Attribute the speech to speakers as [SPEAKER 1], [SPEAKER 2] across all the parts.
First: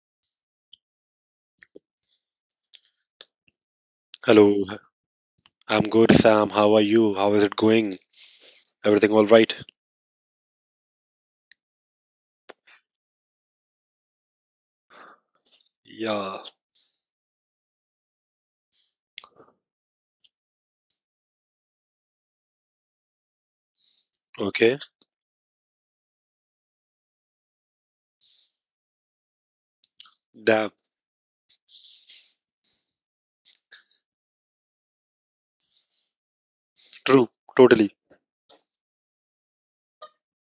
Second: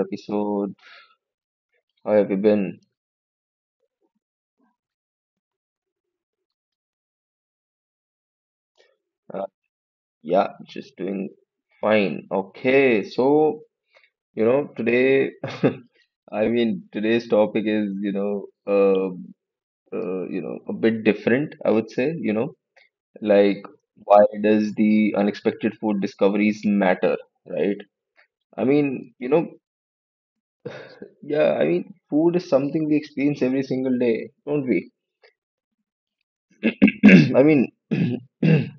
[SPEAKER 1] episode. How have you been?
[SPEAKER 2] Hello, I'm good, Sam. How are you? How is it going? Everything all
[SPEAKER 1] Uh,
[SPEAKER 2] right?
[SPEAKER 1] yeah, just doing fine. Okay, so, you know, today,
[SPEAKER 2] Yeah,
[SPEAKER 1] today's topic is, you know, a bit different, I would say, you know, like
[SPEAKER 2] okay.
[SPEAKER 1] why does the unexpected food discoveries matter, right? I mean, you
[SPEAKER 2] That
[SPEAKER 1] know, yeah, I mean, food is something we experience every single day, don't we?
[SPEAKER 2] true, totally.
[SPEAKER 1] I mean,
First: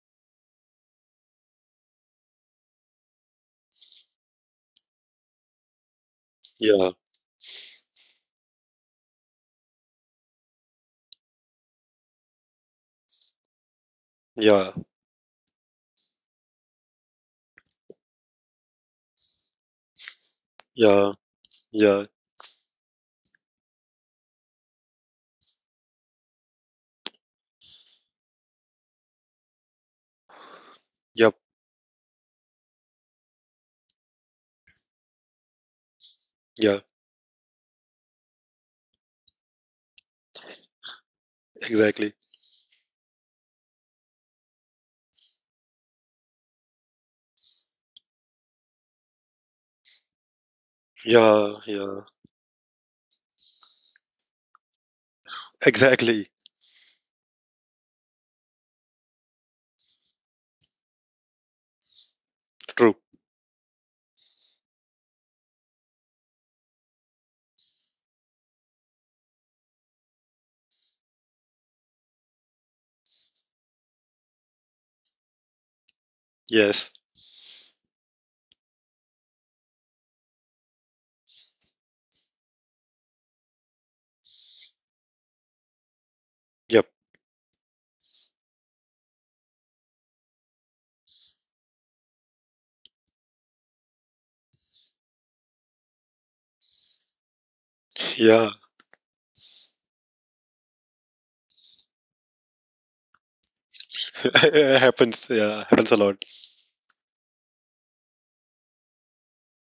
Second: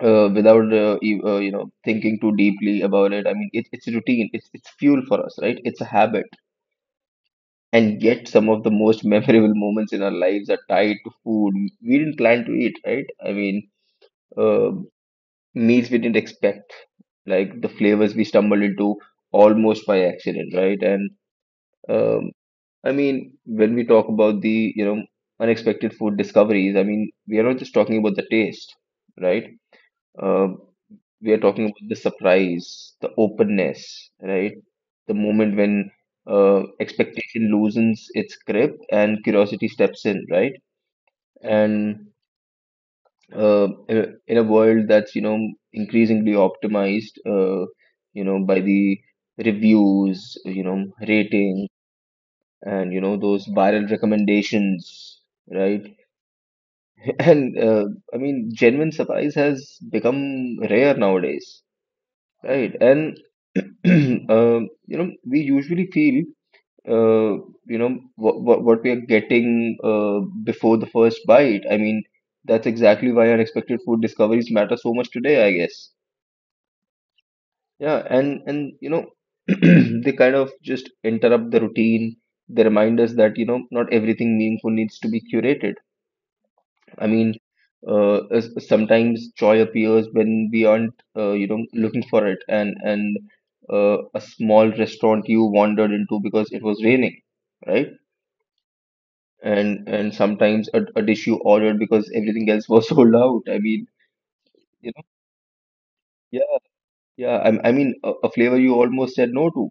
[SPEAKER 1] without you know, thinking too deeply about it. I mean, it's routine. It's fuel for us, right? It's a habit.
[SPEAKER 2] Yeah,
[SPEAKER 1] And yet, some of the most memorable moments in our lives are tied to food we didn't plan to eat, right?
[SPEAKER 2] yeah,
[SPEAKER 1] Uh, meals we didn't expect, like the flavors we stumbled into almost by accident, right?
[SPEAKER 2] yeah,
[SPEAKER 1] And
[SPEAKER 2] yeah,
[SPEAKER 1] um, I mean, when we talk about the, you know, unexpected food discoveries, I mean, we are not just talking about the taste, right? Um,
[SPEAKER 2] yep,
[SPEAKER 1] we are talking about the surprise, the openness, right? The moment when
[SPEAKER 2] yeah,
[SPEAKER 1] expectation loosens its grip and curiosity steps in, right?
[SPEAKER 2] exactly.
[SPEAKER 1] And in a world that's, you know, increasingly optimized, you know, by the reviews, you know,
[SPEAKER 2] Yeah,
[SPEAKER 1] rating,
[SPEAKER 2] yeah,
[SPEAKER 1] and you know those viral recommendations, right?
[SPEAKER 2] exactly.
[SPEAKER 1] And I mean, genuine surprise has become rare nowadays. Right,
[SPEAKER 2] True.
[SPEAKER 1] and you know, we usually feel, you know, what we are getting before the first bite. I mean, that's exactly why unexpected food discoveries matter so much today, I guess.
[SPEAKER 2] Yes.
[SPEAKER 1] Yeah, and you know, they kind of just interrupt the routine. They remind us that, you know, not everything meaningful needs to be curated.
[SPEAKER 2] Yep.
[SPEAKER 1] I mean, sometimes joy appears when we aren't, you know, looking for it, and a small restaurant you wandered into because it was raining, right?
[SPEAKER 2] Yeah.
[SPEAKER 1] And sometimes a dish you ordered because everything else was sold out. I mean,
[SPEAKER 2] It
[SPEAKER 1] you know,
[SPEAKER 2] happens. Yeah, happens a lot.
[SPEAKER 1] yeah, yeah. I mean, a flavor you almost said no to,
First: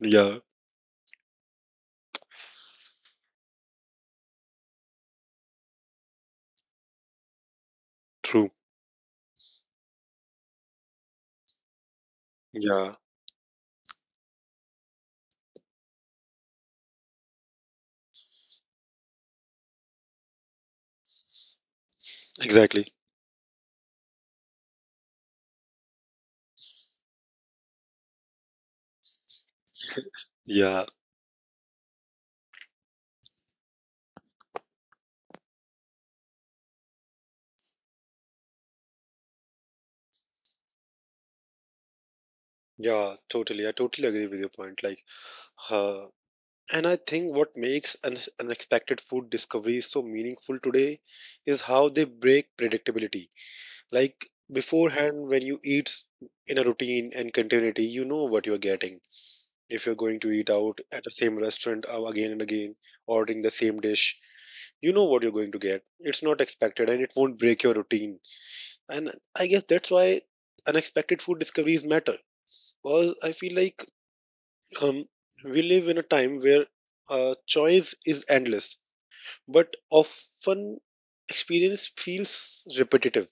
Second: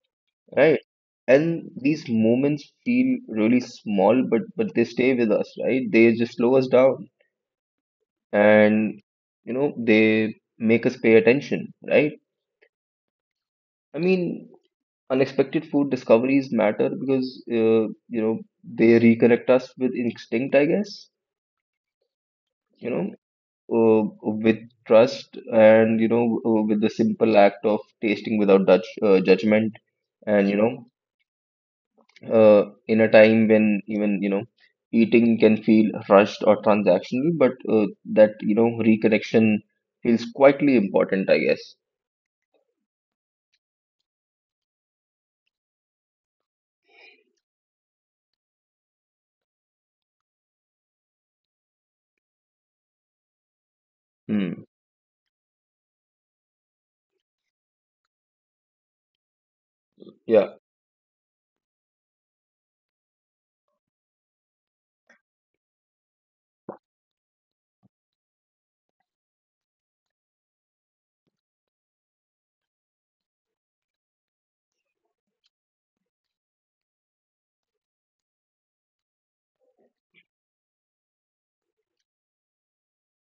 [SPEAKER 2] Yeah,
[SPEAKER 1] right? And these moments feel really small, but they stay with us, right? They just slow us down,
[SPEAKER 2] true.
[SPEAKER 1] and you know they make us pay attention, right?
[SPEAKER 2] Yeah,
[SPEAKER 1] I mean, unexpected food discoveries matter because you know they reconnect us with instinct, I guess,
[SPEAKER 2] exactly.
[SPEAKER 1] you know, with trust, and you know, with the simple act of tasting without judgment, and you
[SPEAKER 2] Yeah,
[SPEAKER 1] know, in a time when even, you know, eating can feel rushed or transactional, but that, you know, reconnection feels quietly important, I guess.
[SPEAKER 2] yeah, totally. I totally agree with your point. Like, uh. And I think what makes unexpected food discoveries so meaningful today is how they break predictability. Like
[SPEAKER 1] Hmm.
[SPEAKER 2] beforehand, when you eat in a routine and continuity, you know what you're getting. If you're going to eat
[SPEAKER 1] Yeah.
[SPEAKER 2] out at the same restaurant again and again, ordering the same dish, you know what you're going to get. It's not expected and it won't break your routine. And I guess that's why unexpected food discoveries matter. Because I feel like um, we live in a time where choice is endless but often experience feels repetitive.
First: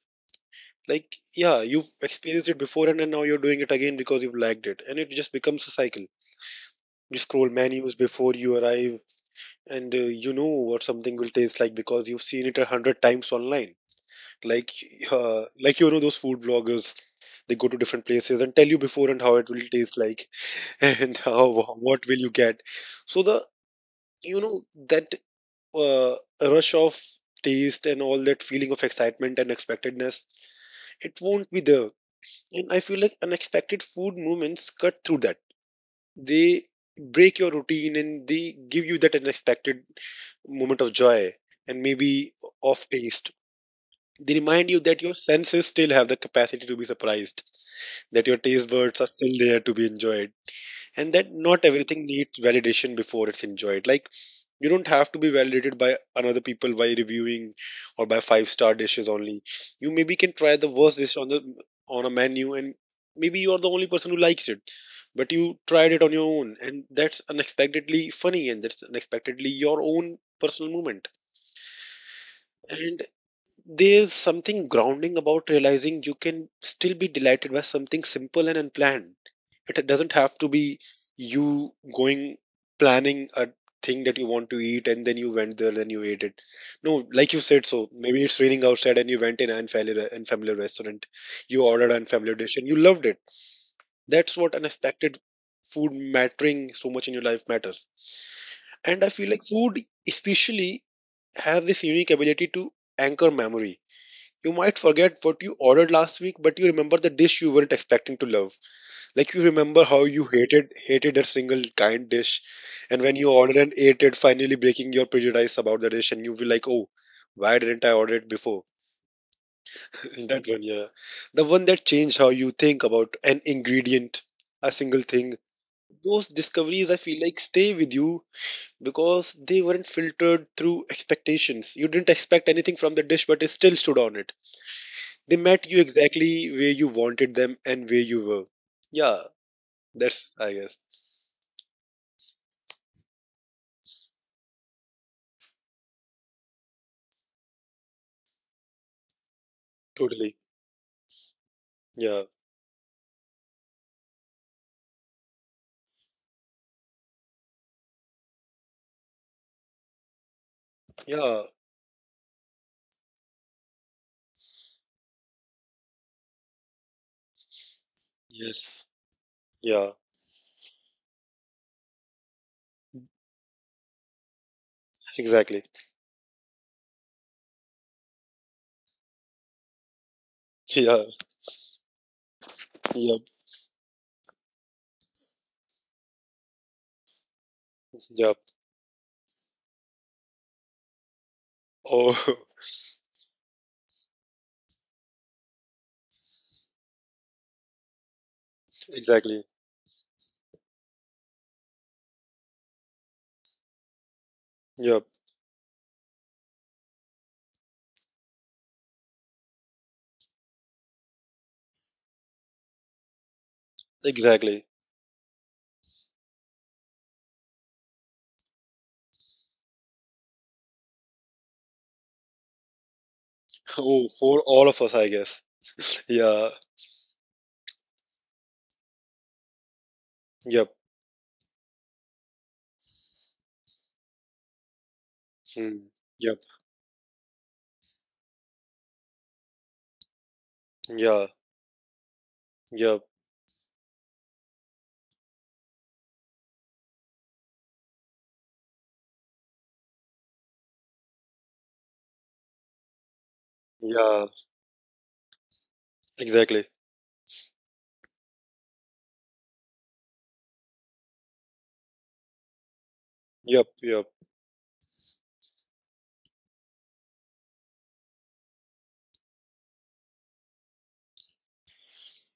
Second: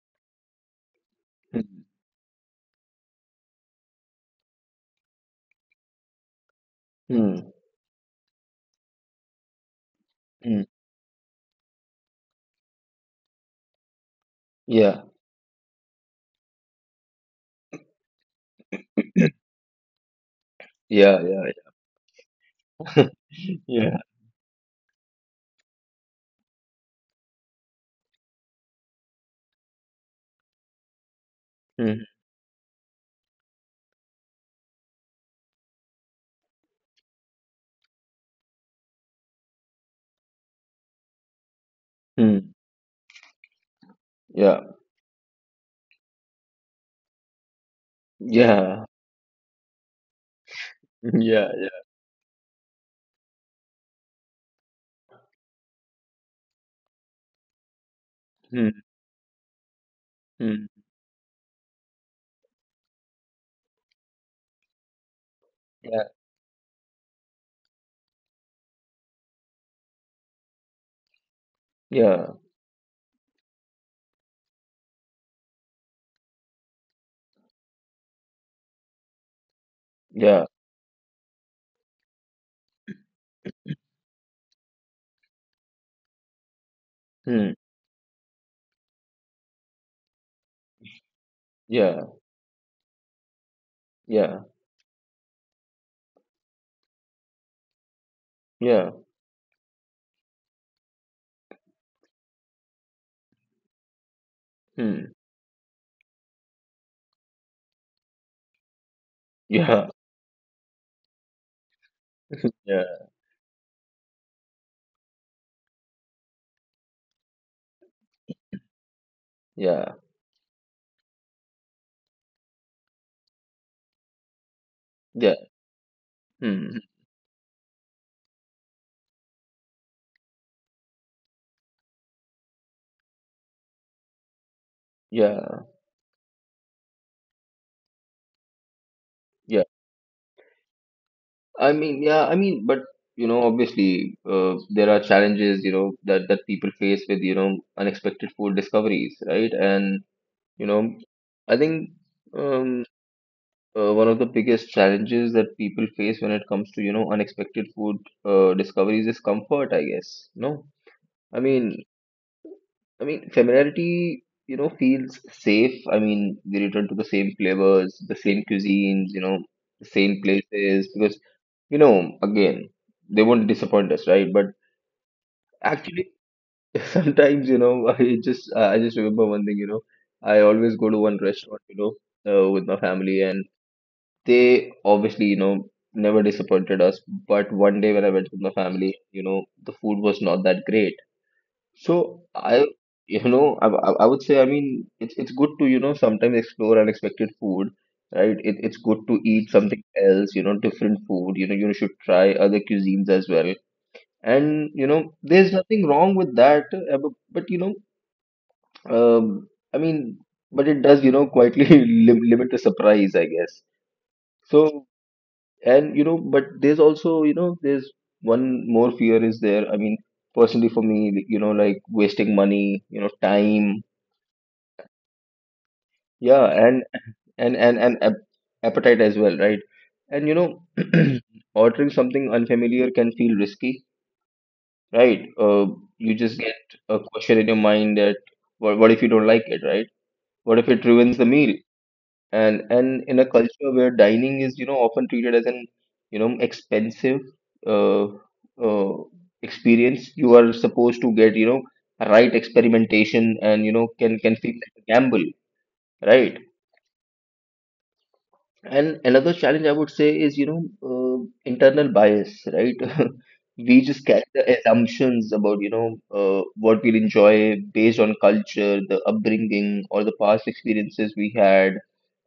[SPEAKER 2] Like, yeah,
[SPEAKER 1] Mm,
[SPEAKER 2] you've experienced it before and then now you're doing it again because you've liked it. And it just becomes a cycle. You scroll
[SPEAKER 1] mm,
[SPEAKER 2] menus before you arrive and you know
[SPEAKER 1] mm.
[SPEAKER 2] what something will taste like because you've seen it a hundred times online. Like,
[SPEAKER 1] Yeah,
[SPEAKER 2] like you know those food vloggers, they go to different places and tell you before and how it will taste like and
[SPEAKER 1] yeah,
[SPEAKER 2] how
[SPEAKER 1] yeah,
[SPEAKER 2] what will you get. So the
[SPEAKER 1] yeah.
[SPEAKER 2] you know that uh, rush of taste and all that feeling of excitement and expectedness it won't be there.
[SPEAKER 1] Mm,
[SPEAKER 2] And I feel like unexpected food moments cut through that. They break your routine and they give you that unexpected moment of joy, and maybe
[SPEAKER 1] mm,
[SPEAKER 2] of taste. They
[SPEAKER 1] yeah,
[SPEAKER 2] remind you that your senses still have the capacity to be surprised, that your taste
[SPEAKER 1] yeah,
[SPEAKER 2] buds are still there to be enjoyed, and that
[SPEAKER 1] yeah,
[SPEAKER 2] not
[SPEAKER 1] yeah.
[SPEAKER 2] everything needs validation before it's enjoyed. Like, you don't have to be validated by another people by reviewing or by five
[SPEAKER 1] Mm,
[SPEAKER 2] star dishes only. You maybe can try
[SPEAKER 1] mm,
[SPEAKER 2] the worst dish on the on a menu, and maybe you are the only person who likes it, but you tried it
[SPEAKER 1] yeah,
[SPEAKER 2] on your own, and that's unexpectedly funny, and that's unexpectedly your own personal moment.
[SPEAKER 1] yeah,
[SPEAKER 2] And there's something grounding about realizing you can still be delighted by something simple and unplanned. It doesn't have
[SPEAKER 1] yeah.
[SPEAKER 2] to be you going planning a thing that you want to eat and then you went there and you ate it. No, like you
[SPEAKER 1] Mm,
[SPEAKER 2] said, so maybe it's raining outside and you went in an unfamiliar restaurant. You ordered an
[SPEAKER 1] yeah,
[SPEAKER 2] unfamiliar dish and you loved it. That's
[SPEAKER 1] yeah,
[SPEAKER 2] what unexpected food mattering so much in your life matters.
[SPEAKER 1] yeah.
[SPEAKER 2] And I feel like food, especially, has this unique ability to anchor memory. You might
[SPEAKER 1] Mm,
[SPEAKER 2] forget what you ordered last week, but you remember the dish you weren't expecting to love. Like, you remember
[SPEAKER 1] yeah,
[SPEAKER 2] how you hated a single kind dish,
[SPEAKER 1] yeah,
[SPEAKER 2] and when you ordered and ate it, finally breaking your prejudice about the dish, and you be like, "Oh, why didn't I order it before?"
[SPEAKER 1] yeah,
[SPEAKER 2] That one, yeah, the one that changed how you think about an ingredient, a single thing.
[SPEAKER 1] yeah.
[SPEAKER 2] Those
[SPEAKER 1] Mm,
[SPEAKER 2] discoveries, I feel like, stay with you because they weren't filtered through expectations. You didn't expect anything from the dish, but it still stood on it. They met
[SPEAKER 1] yeah,
[SPEAKER 2] you exactly where you wanted them and where you were. Yeah,
[SPEAKER 1] yeah.
[SPEAKER 2] that's, I guess,
[SPEAKER 1] I mean, yeah, I mean, but you know, obviously, there are challenges, you know, that people face with, you know, unexpected food discoveries, right? And
[SPEAKER 2] totally.
[SPEAKER 1] you know, I think.
[SPEAKER 2] Yeah,
[SPEAKER 1] Um. One of the biggest challenges that people face when it comes to, you know, unexpected food discoveries is comfort, I guess. No, I
[SPEAKER 2] yeah,
[SPEAKER 1] mean, familiarity, you know, feels safe. I mean, they return to the same flavors, the same
[SPEAKER 2] yes,
[SPEAKER 1] cuisines, you know,
[SPEAKER 2] yeah,
[SPEAKER 1] the same places because, you know, again, they won't disappoint us, right? But
[SPEAKER 2] exactly.
[SPEAKER 1] actually, sometimes, you know, I just remember one thing, you know, I always go to
[SPEAKER 2] Yeah,
[SPEAKER 1] one restaurant, you know, with my
[SPEAKER 2] yep,
[SPEAKER 1] family, and they obviously, you know, never disappointed us. But one day when I went
[SPEAKER 2] yep.
[SPEAKER 1] with my family, you know, the food was not that great. So
[SPEAKER 2] Oh,
[SPEAKER 1] I, you know, I would say, I mean, it's good to, you know, sometimes explore unexpected food, right? It's good to
[SPEAKER 2] exactly.
[SPEAKER 1] eat something else, you know, different food. You know, you should try other cuisines as well. And, you
[SPEAKER 2] Yep,
[SPEAKER 1] know, there's nothing wrong with that. But, you know, um, I mean, but it does, you know, quietly limit the surprise, I guess.
[SPEAKER 2] exactly.
[SPEAKER 1] So and you know, but there's also, you know, there's one more fear is there. I mean, personally for me, you know, like wasting money, you know, time,
[SPEAKER 2] Oh, for all of us, I guess. Yeah,
[SPEAKER 1] yeah, and and and and ap- appetite as well, right? And you
[SPEAKER 2] yep,
[SPEAKER 1] know, ordering something unfamiliar can feel risky, right.
[SPEAKER 2] hmm,
[SPEAKER 1] You
[SPEAKER 2] yep,
[SPEAKER 1] just get a question in your mind that, what if you don't like it, right, what if it
[SPEAKER 2] yeah,
[SPEAKER 1] ruins the meal, and
[SPEAKER 2] yep,
[SPEAKER 1] in a culture where dining is, you know, often treated as an, you know, expensive uh, uh, experience you are supposed to get, you know, right, experimentation and, you know,
[SPEAKER 2] yeah,
[SPEAKER 1] can feel like a gamble, right?
[SPEAKER 2] exactly.
[SPEAKER 1] And another challenge I would say is, you know, internal bias, right?
[SPEAKER 2] Yep,
[SPEAKER 1] We
[SPEAKER 2] yep,
[SPEAKER 1] just carry the assumptions about, you know, what we'll enjoy based on culture, the upbringing, or the past experiences we had,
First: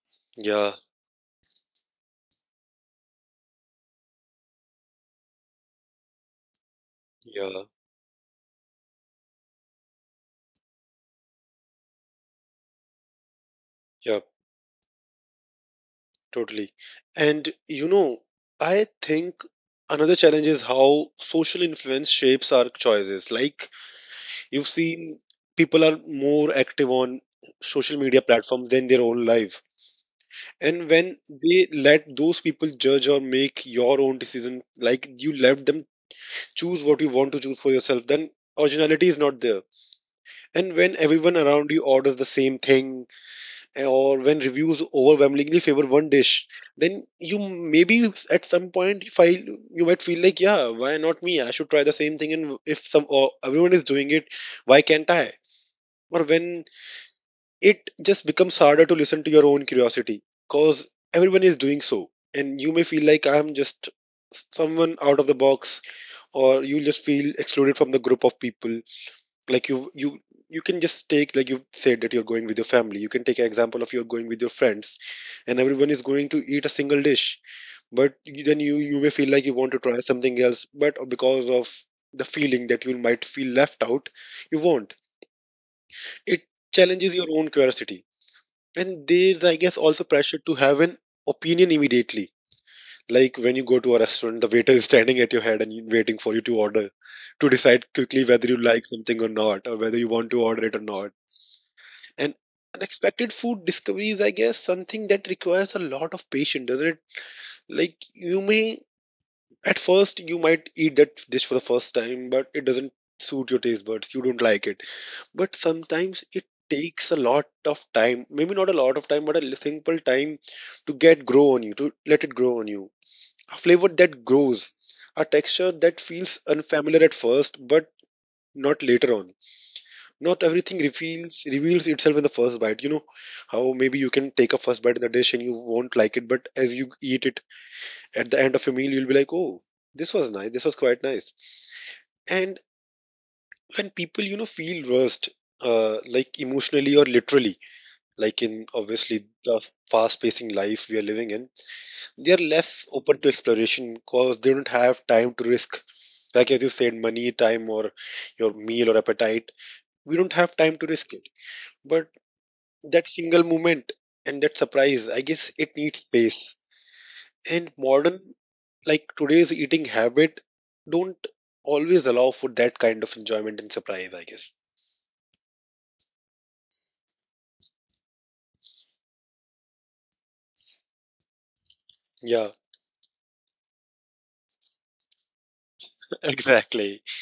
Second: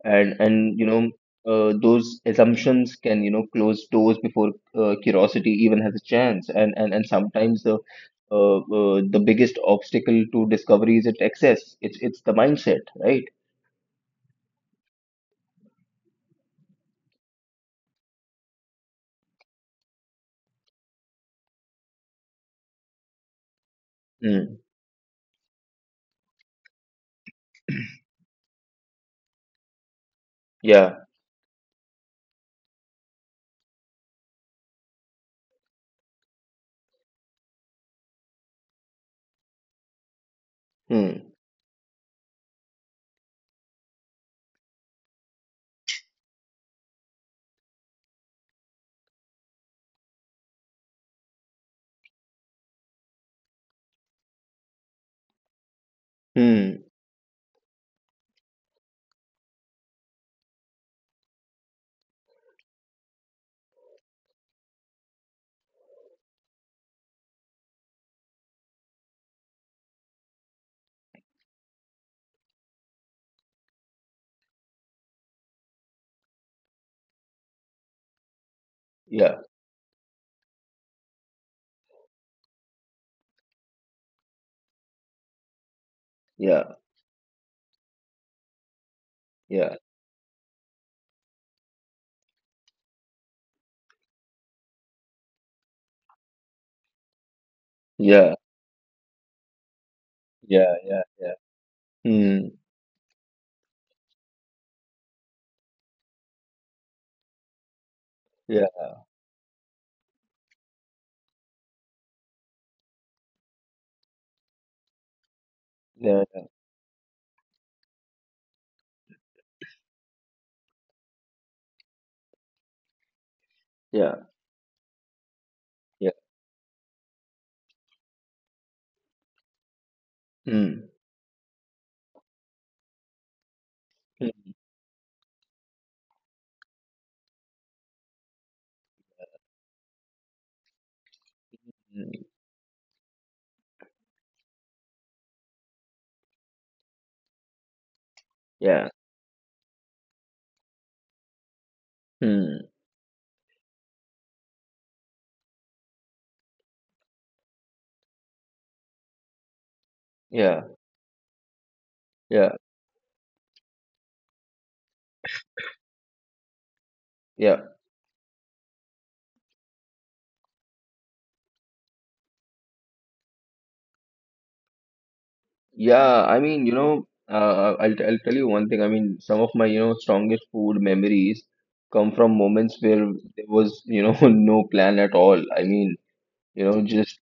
[SPEAKER 1] and
[SPEAKER 2] yeah,
[SPEAKER 1] you know, those assumptions can, you know, close doors before curiosity even has a chance. And sometimes
[SPEAKER 2] yeah,
[SPEAKER 1] the biggest obstacle to discovery is its access. It's the mindset, right?
[SPEAKER 2] yep. Totally. And you know, I think another challenge is how social influence shapes our choices. Like,
[SPEAKER 1] Mm.
[SPEAKER 2] you've seen people are more active on social media platforms than their own life. And
[SPEAKER 1] Yeah.
[SPEAKER 2] when they let those people judge or make your own decision, like you let them choose what you want to choose for yourself, then originality is not there. And when
[SPEAKER 1] Hmm.
[SPEAKER 2] everyone around you orders the same thing, or when reviews overwhelmingly favor one dish, then you maybe at some point you might feel like, yeah, why not me? I should try the same thing, and if some or everyone is doing it, why can't I? Or when
[SPEAKER 1] Hmm.
[SPEAKER 2] it just becomes harder to listen to your own curiosity, cause everyone is doing so, and you may feel like I'm just someone out of the box, or you just feel excluded from the group of people. Like, you can just take, like you said that you're going with your family, you can take an example of you're going with your friends, and everyone is going to eat a single dish, but you, then you may feel
[SPEAKER 1] Yeah.
[SPEAKER 2] like you want to try something else but because of the feeling that you might feel left out, you won't. It
[SPEAKER 1] Yeah,
[SPEAKER 2] challenges your own curiosity. And there's, I
[SPEAKER 1] yeah,
[SPEAKER 2] guess, also pressure to have an opinion immediately. Like when you go to a restaurant, the waiter is standing at your head and waiting for you to order, to decide
[SPEAKER 1] yeah,
[SPEAKER 2] quickly whether you like something or not, or whether you want to
[SPEAKER 1] yeah,
[SPEAKER 2] order it or
[SPEAKER 1] yeah,
[SPEAKER 2] not.
[SPEAKER 1] yeah.
[SPEAKER 2] And
[SPEAKER 1] Mm,
[SPEAKER 2] unexpected food discovery is, I guess, something that requires a lot of patience, doesn't it? Like, you
[SPEAKER 1] yeah,
[SPEAKER 2] may, at first, you might eat that dish for the first time, but it doesn't suit your taste buds. You don't like it. But
[SPEAKER 1] yeah,
[SPEAKER 2] sometimes it takes a lot of time, maybe not a lot of time, but a simple time to get grow on you, to let it grow on you. A flavor
[SPEAKER 1] yeah,
[SPEAKER 2] that grows, a texture that
[SPEAKER 1] yeah.
[SPEAKER 2] feels unfamiliar at first, but not later on. Not everything
[SPEAKER 1] Mm,
[SPEAKER 2] reveals itself in the first bite, you know. How maybe you can take
[SPEAKER 1] mm,
[SPEAKER 2] a first bite in the dish and you won't like it, but as you eat it, at the end of a meal you'll be like, oh, this was nice, this was quite nice.
[SPEAKER 1] mm,
[SPEAKER 2] And when people, you know, feel rushed, like emotionally or literally, like in
[SPEAKER 1] yeah,
[SPEAKER 2] obviously the fast pacing life we are living in, they are less
[SPEAKER 1] mm,
[SPEAKER 2] open to exploration because they don't have time to risk, like as you said, money, time, or your meal or appetite. We don't have time
[SPEAKER 1] yeah,
[SPEAKER 2] to risk it. But
[SPEAKER 1] yeah,
[SPEAKER 2] that single moment and that surprise, I guess, it needs space. And
[SPEAKER 1] yeah,
[SPEAKER 2] modern, like today's eating habit, don't always allow for that kind of enjoyment and surprise, I guess.
[SPEAKER 1] yeah. I mean, you know, I'll tell you one thing. I mean, some of my, you know, strongest food memories come from
[SPEAKER 2] Yeah.
[SPEAKER 1] moments where there was, you know, no plan at all. I mean, you know,
[SPEAKER 2] Exactly.
[SPEAKER 1] just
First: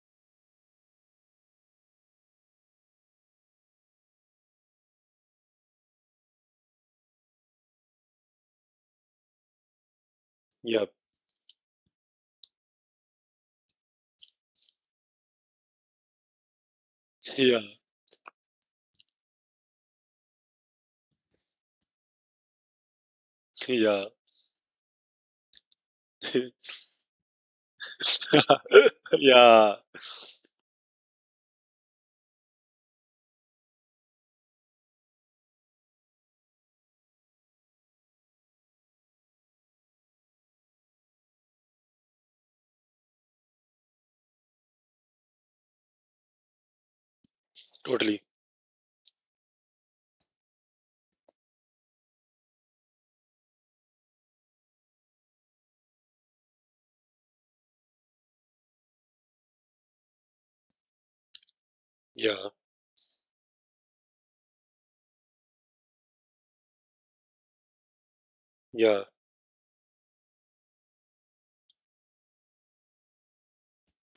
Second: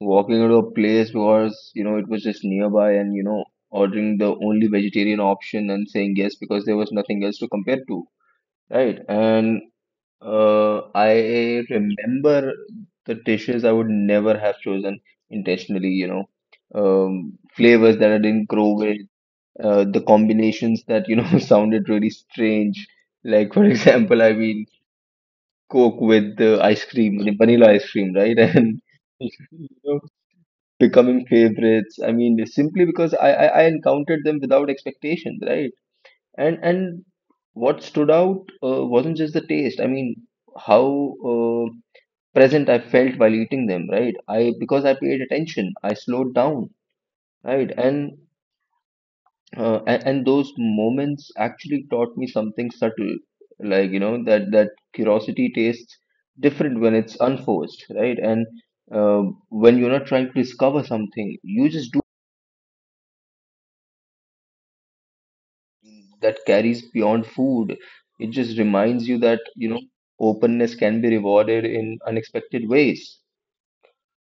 [SPEAKER 1] walking into a place was, you know, it was just nearby and, you know, ordering the only vegetarian option and saying yes because there was nothing else to compare to. Right, and
[SPEAKER 2] Yeah,
[SPEAKER 1] I remember the dishes I would never have chosen intentionally, you know,
[SPEAKER 2] yeah,
[SPEAKER 1] flavors that I didn't grow with, the combinations that, you know, sounded really strange. Like, for example, I
[SPEAKER 2] yeah.
[SPEAKER 1] mean, Coke with the ice cream, the vanilla ice cream, right? And, you know,
[SPEAKER 2] Yeah,
[SPEAKER 1] becoming favorites. I mean, simply because I encountered them without expectations, right? And what stood out wasn't just the taste. I mean, how present I felt while eating them, right? I, because I paid attention, I slowed down, right? And
[SPEAKER 2] totally.
[SPEAKER 1] and those moments actually taught me something subtle, like, you know, that curiosity tastes different when it's unforced, right? And uh, when you're not trying to discover something, you just do,
[SPEAKER 2] Yeah,
[SPEAKER 1] that carries beyond food. It just reminds you
[SPEAKER 2] yeah,
[SPEAKER 1] that, you know, openness can be rewarded in unexpected ways.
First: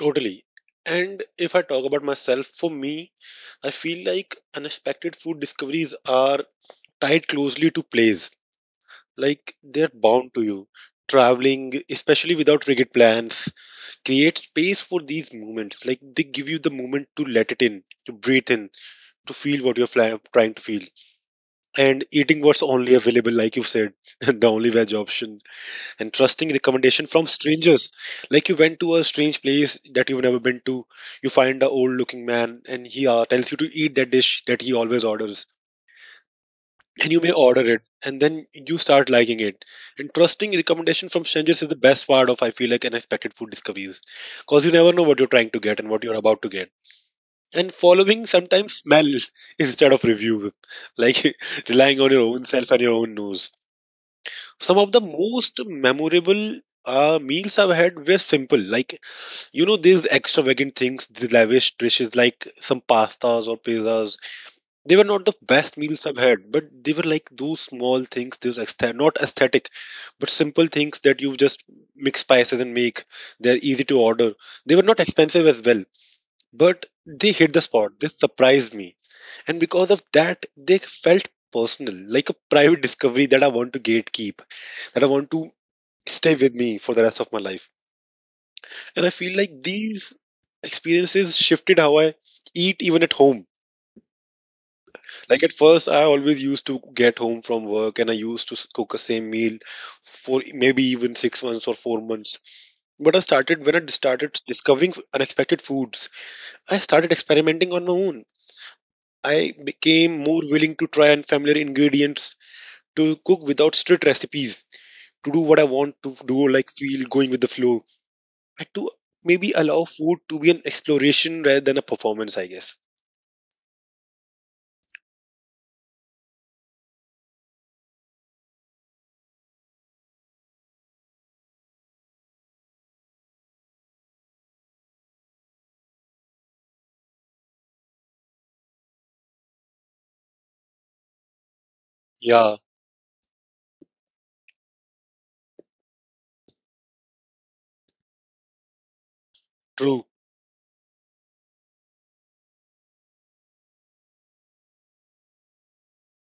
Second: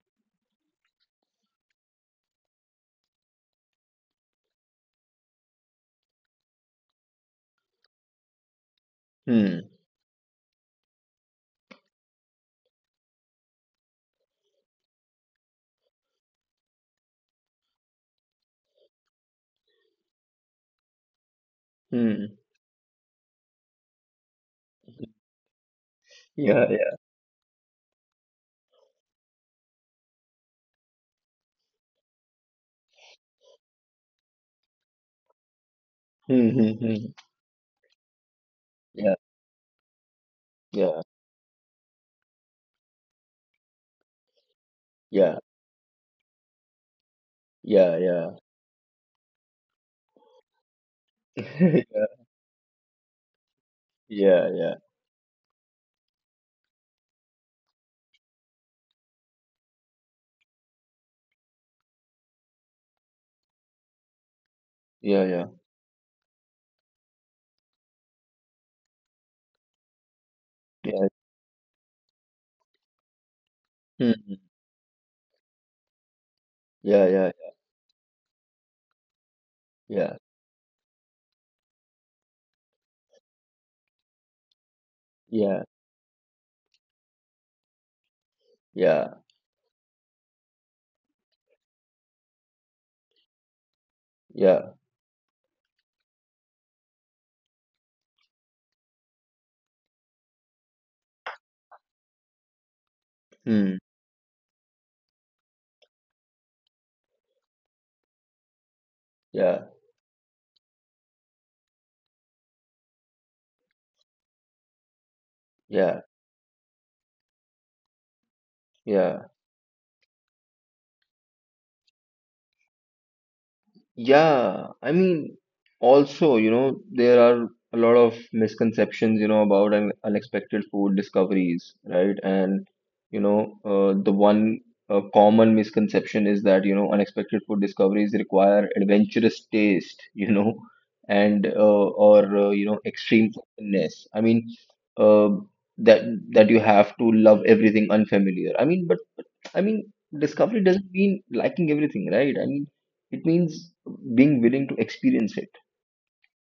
[SPEAKER 2] totally. And if I talk about myself, for me, I feel like unexpected food discoveries are tied closely to plays. Like,
[SPEAKER 1] Hmm.
[SPEAKER 2] they're bound to you. Traveling, especially without rigid plans, create space for these moments. Like, they give you the moment to let it in, to breathe in, to feel what you're trying to feel, and eating
[SPEAKER 1] Hmm.
[SPEAKER 2] what's only available, like you said, the only veg option, and trusting
[SPEAKER 1] Yeah. Yeah.
[SPEAKER 2] recommendation from strangers. Like, you went to a strange place that you've never been to, you find a old looking man, and he tells you to eat that dish that he always orders,
[SPEAKER 1] Hmm. Hmm. Hmm.
[SPEAKER 2] and you may order it and then you
[SPEAKER 1] Yeah.
[SPEAKER 2] start liking it. And trusting
[SPEAKER 1] Yeah.
[SPEAKER 2] recommendation from strangers is the best part of, I feel like, unexpected food discoveries, because you never know what
[SPEAKER 1] Yeah.
[SPEAKER 2] you're trying to get and what you're about to get. And
[SPEAKER 1] Yeah.
[SPEAKER 2] following
[SPEAKER 1] Yeah.
[SPEAKER 2] sometimes smell instead of review, like relying on your own self and your own nose.
[SPEAKER 1] Yeah.
[SPEAKER 2] Some
[SPEAKER 1] Yeah.
[SPEAKER 2] of the most memorable meals I've had were simple. Like, you know, these extravagant things, the lavish dishes, like some pastas or pizzas, they were not the
[SPEAKER 1] Yeah. Yeah. Yeah.
[SPEAKER 2] best meals I've had, but they were like those small things, those not aesthetic, but simple things
[SPEAKER 1] Yeah.
[SPEAKER 2] that you just mix spices and make. They're easy to
[SPEAKER 1] Hmm.
[SPEAKER 2] order.
[SPEAKER 1] Hmm.
[SPEAKER 2] They were not expensive as well, but
[SPEAKER 1] Yeah.
[SPEAKER 2] they
[SPEAKER 1] Yeah.
[SPEAKER 2] hit the spot. They surprised me. And because of
[SPEAKER 1] Yeah.
[SPEAKER 2] that, they felt personal, like a private discovery that I want to gatekeep, that I want to
[SPEAKER 1] Yeah.
[SPEAKER 2] stay with me for the rest of my life. And I
[SPEAKER 1] Yeah.
[SPEAKER 2] feel like these experiences shifted how I eat even at home.
[SPEAKER 1] Yeah.
[SPEAKER 2] Like at first, I always used to get home from work and I used to cook a same meal for maybe even six months or four months. But I started, when I
[SPEAKER 1] Hmm.
[SPEAKER 2] started discovering unexpected foods, I started experimenting on my own. I
[SPEAKER 1] Yeah.
[SPEAKER 2] became more willing to try unfamiliar ingredients, to cook without strict recipes, to do what I want to
[SPEAKER 1] Yeah.
[SPEAKER 2] do, like feel going with the flow, and to
[SPEAKER 1] Yeah.
[SPEAKER 2] maybe allow food to be an exploration rather than a performance, I guess.
[SPEAKER 1] Yeah, I mean, also, you know, there are a lot of misconceptions, you know, about un unexpected food discoveries, right? And, you know, the one common misconception is that, you know, unexpected food discoveries require adventurous taste, you know, and, you
[SPEAKER 2] Yeah,
[SPEAKER 1] know, extreme openness. I mean, uh, that, that you have to love everything unfamiliar. I mean, but I mean,
[SPEAKER 2] true.
[SPEAKER 1] discovery doesn't mean liking everything, right? I mean, it means being willing to experience it,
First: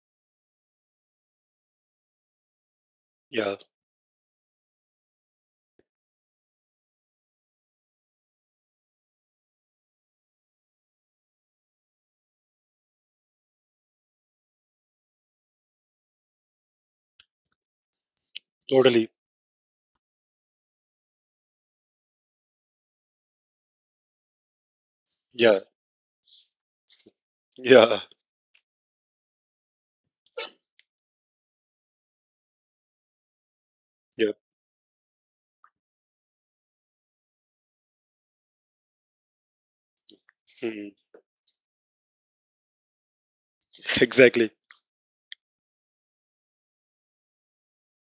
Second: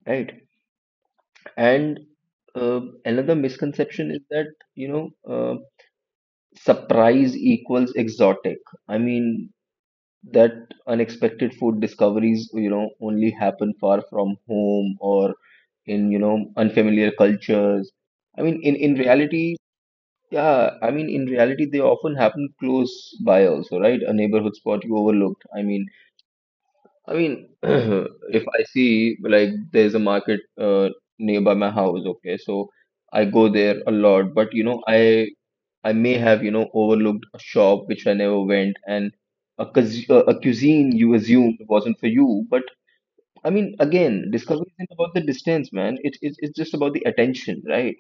[SPEAKER 1] right. And another
[SPEAKER 2] Yeah,
[SPEAKER 1] misconception is that, you know, uh, surprise equals exotic. I mean, that unexpected food discoveries, you know, only happen far from home or in, you know, unfamiliar cultures. I mean, in
[SPEAKER 2] totally.
[SPEAKER 1] reality, yeah, I mean, in reality they often happen close by also, right? A neighborhood spot you overlooked.
[SPEAKER 2] Yeah,
[SPEAKER 1] I mean, I mean,
[SPEAKER 2] yeah,
[SPEAKER 1] if I see, like there's a market nearby my house, okay, so I go there a
[SPEAKER 2] yeah.
[SPEAKER 1] lot, but you know, I may have, you know, overlooked a shop which I never went, and a, cus- a
[SPEAKER 2] Hmm.
[SPEAKER 1] cuisine you assumed wasn't for you. But I mean, again,
[SPEAKER 2] Exactly.
[SPEAKER 1] discovery isn't about the distance, man. It's It's just about the attention, right?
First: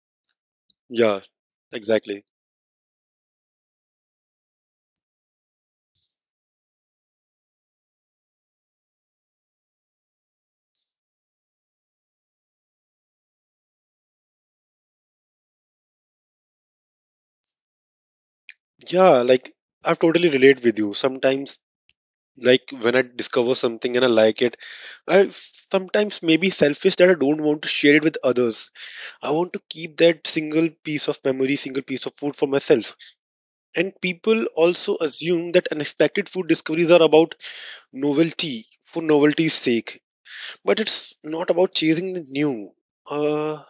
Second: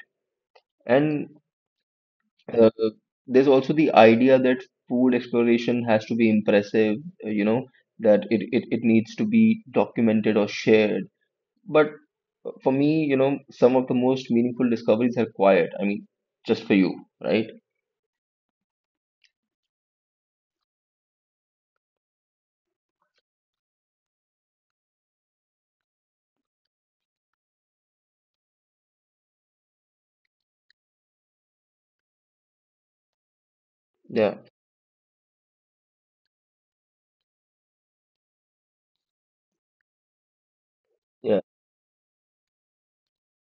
[SPEAKER 2] Yeah,
[SPEAKER 1] And
[SPEAKER 2] exactly.
[SPEAKER 1] uh, there's also the idea that food exploration has to be impressive, you know, that it needs to be documented or shared, but for me, you know, some of the most meaningful discoveries are quiet. I mean, just for you, right?
[SPEAKER 2] Yeah, like I totally relate with you. Sometimes, like when I discover something and I like it, sometimes maybe selfish that I don't want to share it with others. I want to keep that single piece of memory, single piece of food for myself. And people
[SPEAKER 1] Yeah,
[SPEAKER 2] also assume that unexpected food discoveries are about novelty for novelty's sake, but it's not
[SPEAKER 1] yeah,
[SPEAKER 2] about chasing the new. Uh,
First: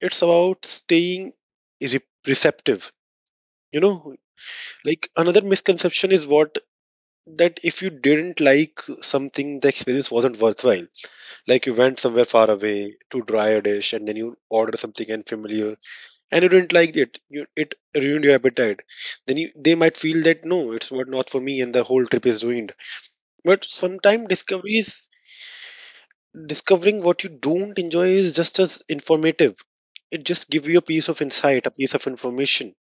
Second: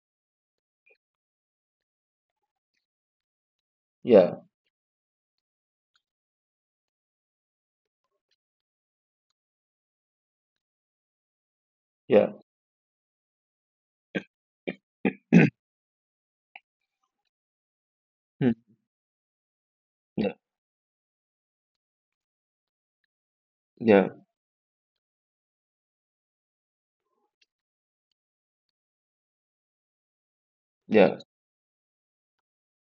[SPEAKER 2] it's about staying re- receptive, you know.
[SPEAKER 1] yeah,
[SPEAKER 2] Like another misconception is what that if you didn't like something, the experience wasn't worthwhile. Like you went somewhere
[SPEAKER 1] yeah.
[SPEAKER 2] far away to try a dish, and then you order something unfamiliar, and you didn't like it. You, it ruined your
[SPEAKER 1] Hmm.
[SPEAKER 2] appetite. Then you, they might feel
[SPEAKER 1] Yeah,
[SPEAKER 2] that no, it's what not for me, and the whole trip is ruined. But
[SPEAKER 1] yeah,
[SPEAKER 2] sometimes discovery is discovering what you don't enjoy is just as informative. It just gives you a piece
[SPEAKER 1] yeah,
[SPEAKER 2] of insight, a piece of information.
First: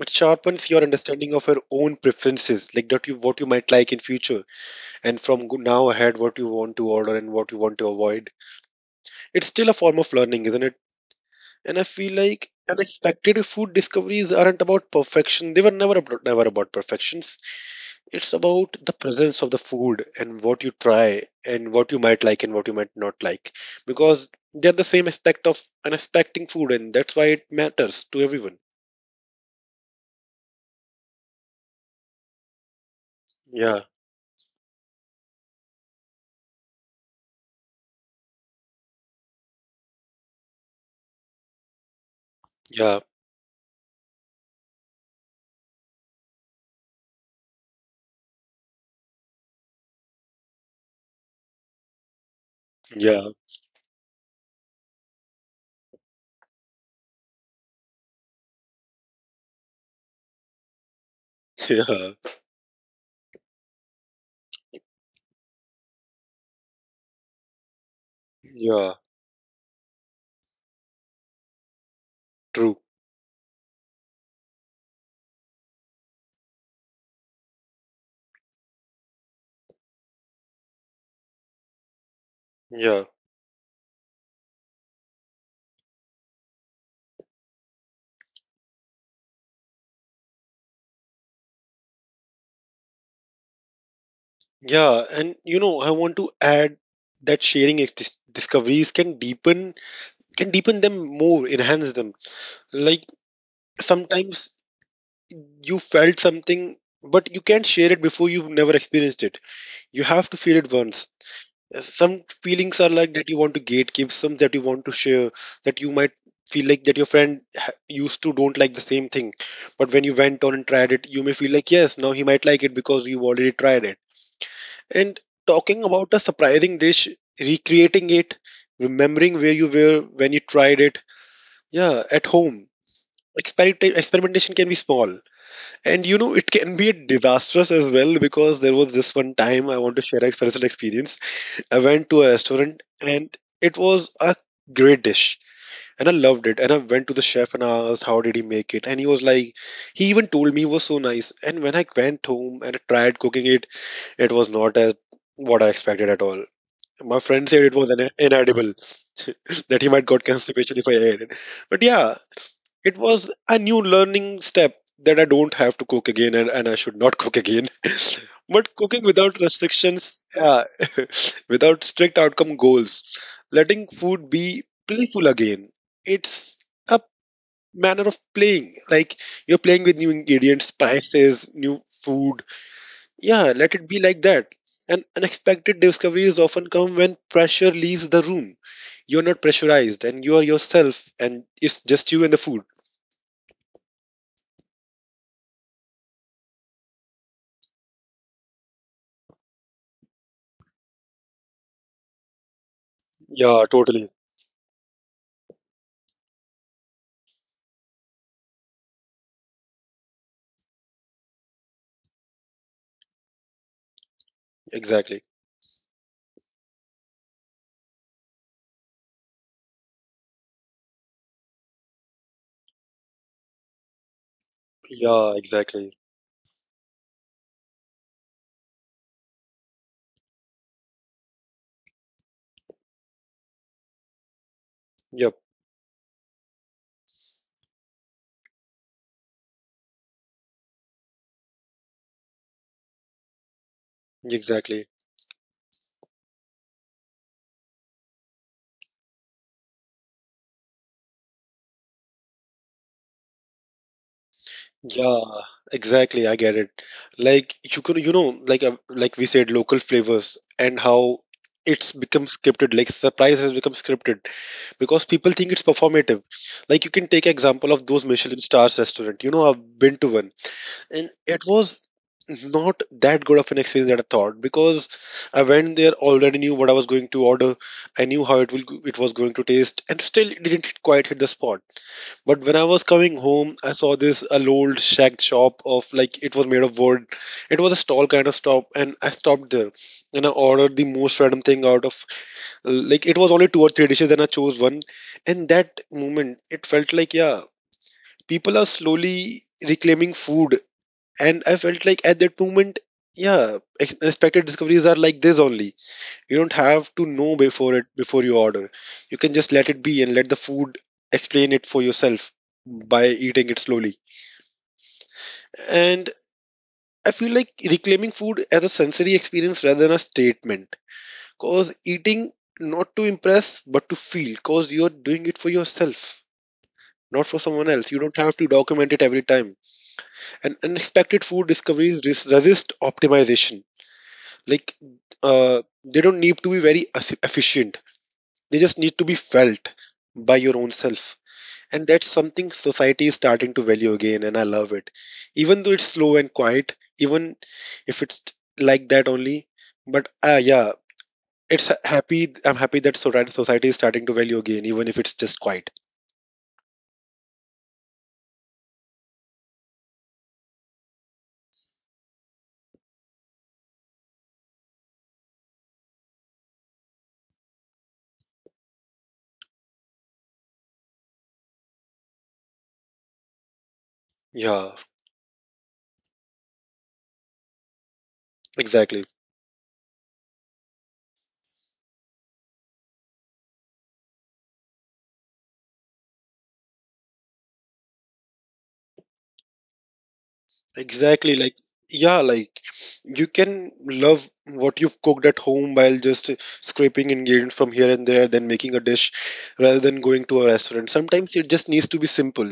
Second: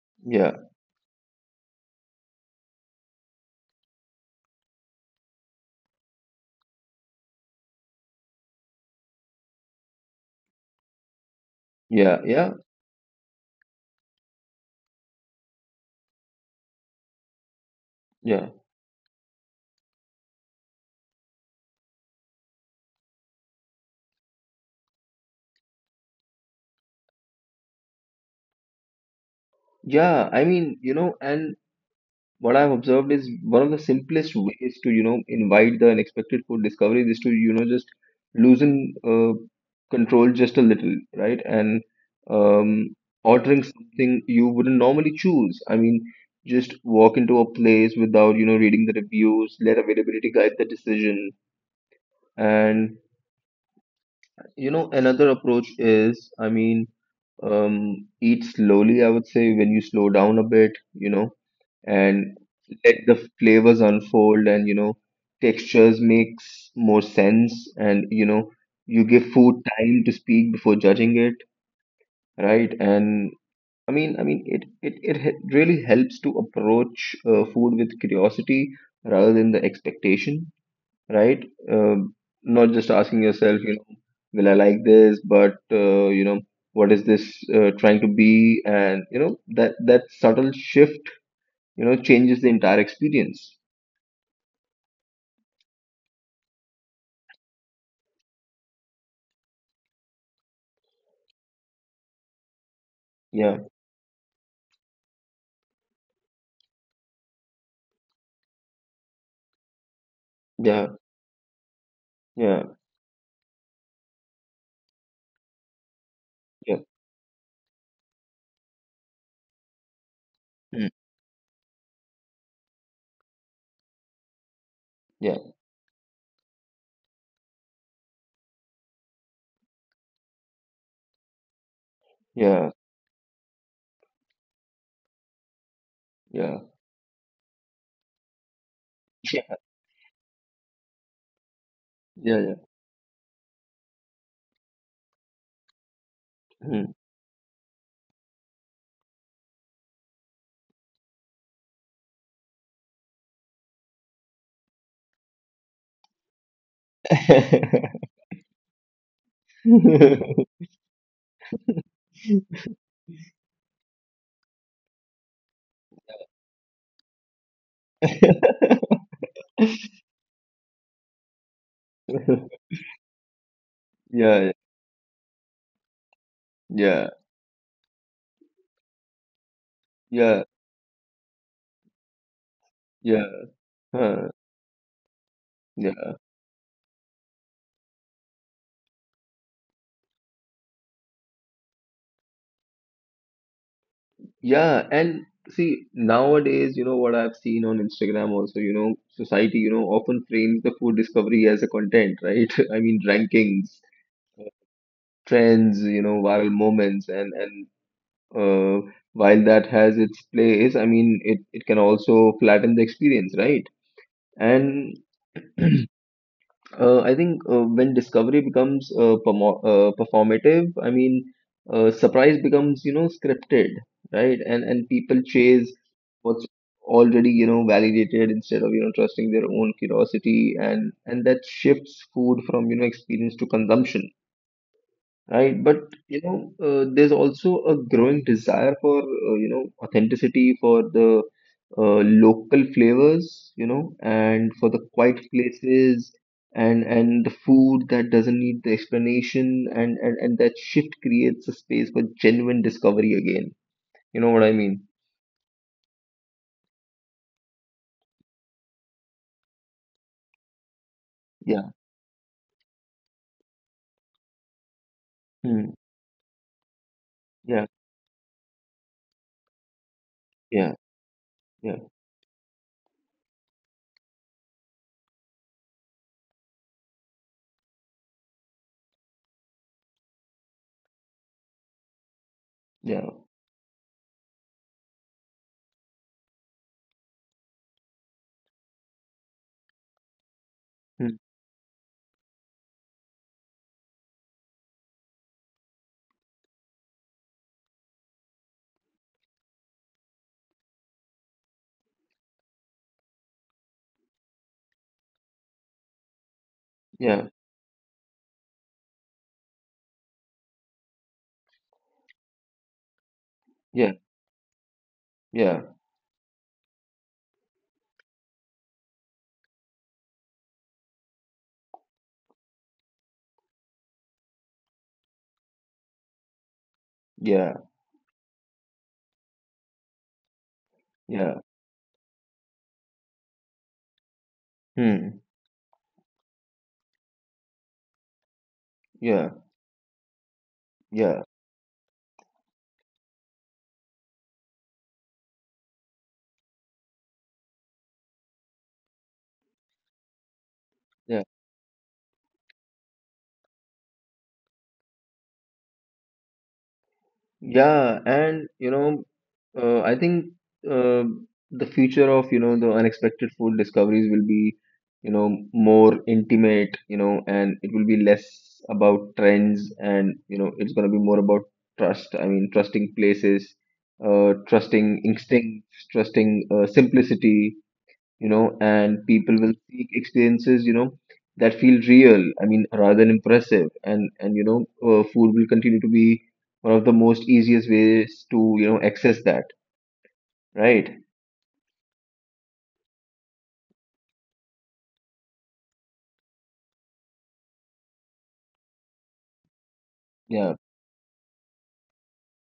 [SPEAKER 2] It
[SPEAKER 1] yeah,
[SPEAKER 2] sharpens your understanding of your own preferences, like that you what you might like in future, and from now ahead what you want to order and what you want to avoid. It's still a form of learning, isn't it? And I feel
[SPEAKER 1] yeah,
[SPEAKER 2] like
[SPEAKER 1] yeah,
[SPEAKER 2] unexpected food discoveries aren't about perfection. They were never about, never about perfections. It's
[SPEAKER 1] yeah,
[SPEAKER 2] about the presence of the food and what you try and what you might like and what you might not like, because they're the same aspect of unexpecting food, and that's why it matters to everyone.
[SPEAKER 1] yeah. I mean, you know, and what I've observed is one of the
[SPEAKER 2] Yeah,
[SPEAKER 1] simplest ways to, you know, invite the unexpected food discoveries is to, you know, just loosen control just a little, right? And um,
[SPEAKER 2] yeah,
[SPEAKER 1] ordering something you wouldn't normally choose. I mean, just walk into a place without, you know, reading the reviews, let availability guide the decision. And,
[SPEAKER 2] yeah,
[SPEAKER 1] you know, another approach is, I mean, eat slowly, I would say, when you slow down a bit, you know,
[SPEAKER 2] yeah.
[SPEAKER 1] and let the flavors unfold, and you know textures makes more sense, and you know,
[SPEAKER 2] Yeah.
[SPEAKER 1] you give food time to speak before judging it, right?
[SPEAKER 2] True.
[SPEAKER 1] And I mean, it he- really helps to approach food with curiosity rather than the expectation, right? um, Not just
[SPEAKER 2] Yeah.
[SPEAKER 1] asking yourself, you know, will I like this, but you know, what is this trying to be, and you know that subtle shift, you know, changes the entire experience.
[SPEAKER 2] Yeah. And you know, I want to add that sharing discoveries can deepen, can deepen them more, enhance them. Like
[SPEAKER 1] Yeah,
[SPEAKER 2] sometimes you felt something, but you can't share it before you've never experienced it. You have to feel it
[SPEAKER 1] yeah,
[SPEAKER 2] once. Some
[SPEAKER 1] yeah,
[SPEAKER 2] feelings are like that you want to gatekeep, some that you want to share, that you might feel
[SPEAKER 1] yeah,
[SPEAKER 2] like that your friend used to don't like the same thing. But when you went on and
[SPEAKER 1] mm,
[SPEAKER 2] tried it, you may feel like, yes, now he might like it because you've already tried it. And
[SPEAKER 1] yeah,
[SPEAKER 2] talking about a surprising dish, recreating it, remembering where you were when you tried it. Yeah, at home.
[SPEAKER 1] yeah,
[SPEAKER 2] Experimentation can be small. And you know, it
[SPEAKER 1] yeah,
[SPEAKER 2] can be disastrous as well because there was this one
[SPEAKER 1] yeah,
[SPEAKER 2] time I want to share a personal experience. I went to a
[SPEAKER 1] yeah, yeah.
[SPEAKER 2] restaurant and it was a great dish and I loved it. And I
[SPEAKER 1] Mm.
[SPEAKER 2] went to the chef and I asked, how did he make it? And he was like, he even told me it was so nice. And when I went home and I tried cooking it, it was not as what I expected at all. My friend said it was inedible, that he might got constipation if I ate it. But yeah, it was a new learning step that I don't have to cook again and I should not cook again. But cooking without restrictions, without strict outcome goals, letting food
[SPEAKER 1] Yeah,
[SPEAKER 2] be playful again. It's a
[SPEAKER 1] yeah,
[SPEAKER 2] manner of playing. Like you're playing with new
[SPEAKER 1] yeah,
[SPEAKER 2] ingredients, spices, new food,
[SPEAKER 1] yeah,
[SPEAKER 2] yeah, let it be like
[SPEAKER 1] huh,
[SPEAKER 2] that. And unexpected
[SPEAKER 1] yeah,
[SPEAKER 2] discoveries often come when pressure leaves the room. You're not pressurized and you are yourself and it's just you and the food.
[SPEAKER 1] yeah. And see, nowadays, you know what I've seen on Instagram also, you know, society, you know, often frames the food discovery as a content, right? I mean,
[SPEAKER 2] Yeah,
[SPEAKER 1] rankings,
[SPEAKER 2] totally.
[SPEAKER 1] trends, you know, viral moments, and uh, while that has its place, I mean, it can also flatten the experience, right? And
[SPEAKER 2] Exactly.
[SPEAKER 1] I think when discovery becomes performative, I mean, surprise becomes, you know, scripted, right? And people
[SPEAKER 2] Yeah,
[SPEAKER 1] chase
[SPEAKER 2] exactly.
[SPEAKER 1] what's already, you know, validated instead of, you know, trusting their own curiosity, and that shifts food from, you know, experience to consumption.
[SPEAKER 2] Yep,
[SPEAKER 1] Right, but you know, there's also a growing desire for you know, authenticity, for the uh, local flavors, you know, and for the
[SPEAKER 2] exactly.
[SPEAKER 1] quiet places, and the food that doesn't need the explanation, and that shift creates a space for genuine discovery again. You know what I mean?
[SPEAKER 2] Yeah, exactly. I get it. Like you can, you know, like we said, local flavors and how
[SPEAKER 1] Yeah.
[SPEAKER 2] it's become scripted. Like surprise has become scripted because people think it's
[SPEAKER 1] Hmm.
[SPEAKER 2] performative. Like you can take example
[SPEAKER 1] Yeah.
[SPEAKER 2] of those Michelin stars restaurant. You know, I've been to one
[SPEAKER 1] Yeah.
[SPEAKER 2] and it was
[SPEAKER 1] Yeah.
[SPEAKER 2] not that good of an experience that I thought because I went there already knew what I was going to order. I knew how it will it was going to taste, and still it didn't quite hit the spot. But when I was coming
[SPEAKER 1] Yeah.
[SPEAKER 2] home, I saw this a old shack shop of like it was made of wood. It was a stall kind of shop, and I stopped there and I ordered the most
[SPEAKER 1] Hmm.
[SPEAKER 2] random thing out of like it was only two or three dishes, and I chose one. And that moment, it felt like yeah, people are slowly reclaiming food, and I felt like at that moment, yeah, expected discoveries are like this only. You don't have to know
[SPEAKER 1] Yeah.
[SPEAKER 2] before it before you order. You can just let it be and let the food explain it for yourself by eating it slowly.
[SPEAKER 1] Yeah. Yeah.
[SPEAKER 2] And I feel like reclaiming food as a sensory experience rather than a statement, cause eating not to impress but to feel, cause you're doing it for yourself not for someone
[SPEAKER 1] Yeah.
[SPEAKER 2] else. You don't have to document it every time. And unexpected
[SPEAKER 1] Yeah.
[SPEAKER 2] food discoveries resist optimization. Like
[SPEAKER 1] Hmm.
[SPEAKER 2] they don't need to be very efficient, they just need to be
[SPEAKER 1] Yeah.
[SPEAKER 2] felt by your own self.
[SPEAKER 1] Yeah.
[SPEAKER 2] And that's something society is starting to value again and I love it, even though it's slow and quiet. Even if it's like that only, but yeah,
[SPEAKER 1] Yeah.
[SPEAKER 2] it's happy, I'm happy that society is starting to value again even if it's just quiet.
[SPEAKER 1] Yeah, and you know, I think uh, the future of, you know, the unexpected food discoveries will be, you know, more intimate, you know, and it will be less about trends, and you know, it's going to be more about trust. I mean, trusting places,
[SPEAKER 2] Yeah,
[SPEAKER 1] trusting instincts, trusting simplicity, you know,
[SPEAKER 2] exactly.
[SPEAKER 1] and people will seek experiences, you know, that feel real. I mean, rather than impressive, and you know, food will continue to be one of the most easiest ways to, you know, access that, right?
[SPEAKER 2] Exactly, like yeah, like you can love what you've cooked at home while just scraping ingredients from here and there, then making a dish rather than going to a
[SPEAKER 1] Yeah,
[SPEAKER 2] restaurant. Sometimes it just needs to be simple.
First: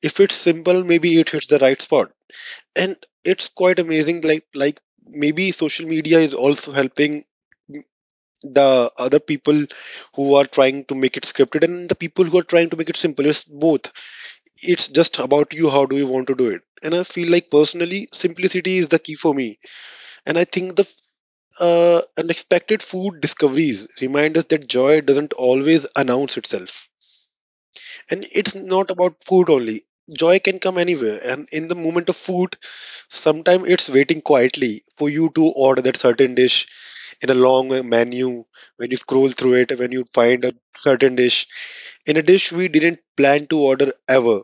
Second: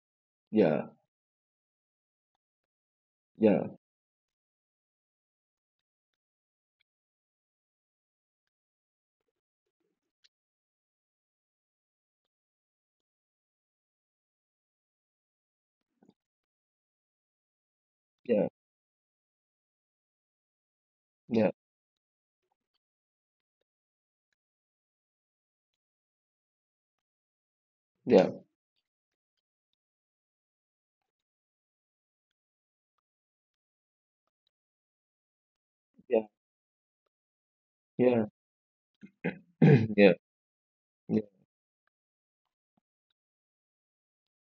[SPEAKER 2] If it's simple,
[SPEAKER 1] yeah,
[SPEAKER 2] maybe it hits the right spot. And it's
[SPEAKER 1] yeah,
[SPEAKER 2] quite amazing, like maybe social media is also helping the other people who are trying to make it scripted and the people who are trying to make it simple. It's both. It's just about you, how do you want to do it, and I feel like personally
[SPEAKER 1] yeah,
[SPEAKER 2] simplicity is the key for me. And I think the
[SPEAKER 1] yeah,
[SPEAKER 2] unexpected food discoveries remind us that joy doesn't always announce itself,
[SPEAKER 1] yeah,
[SPEAKER 2] and it's not about food only. Joy can come anywhere, and in the moment of food sometimes it's waiting quietly for you to order that
[SPEAKER 1] yeah,
[SPEAKER 2] certain dish in a long
[SPEAKER 1] yeah,
[SPEAKER 2] menu. When you scroll through it, when you
[SPEAKER 1] yeah,
[SPEAKER 2] find a certain
[SPEAKER 1] yeah,
[SPEAKER 2] dish, in a dish we didn't plan to order ever,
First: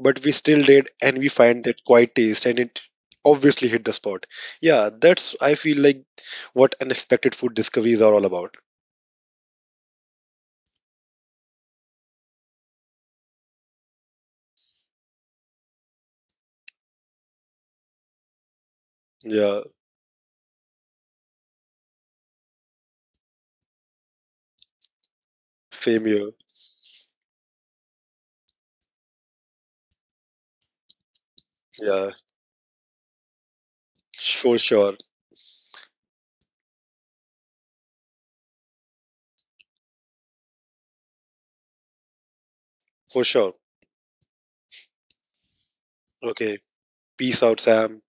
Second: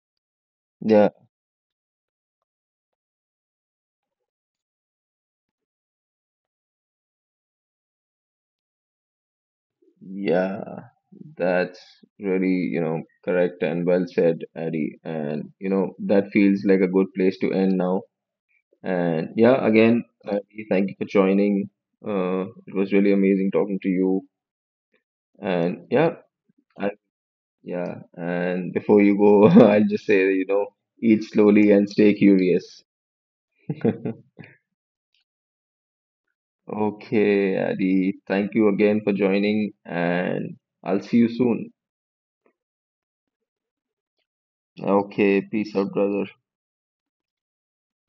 [SPEAKER 2] but we still did
[SPEAKER 1] yeah,
[SPEAKER 2] and we find that quite taste and it obviously hit the spot. Yeah, that's, I feel like, what unexpected food discoveries are all about.
[SPEAKER 1] yeah. That's really, you know, correct and well said, Addy. And, you know, that feels like a good place to end now. And
[SPEAKER 2] Yeah,
[SPEAKER 1] yeah, again, Addy, thank you for joining. It was really amazing talking to you. And
[SPEAKER 2] same
[SPEAKER 1] yeah,
[SPEAKER 2] here.
[SPEAKER 1] I, yeah. And before you go, I'll just say, you know, eat slowly and
[SPEAKER 2] Yeah,
[SPEAKER 1] stay curious.
[SPEAKER 2] for sure.
[SPEAKER 1] Okay, Adi, thank you again for joining, and I'll see you soon.
[SPEAKER 2] For sure.
[SPEAKER 1] Okay, peace out, brother.
[SPEAKER 2] Okay, peace out, Sam.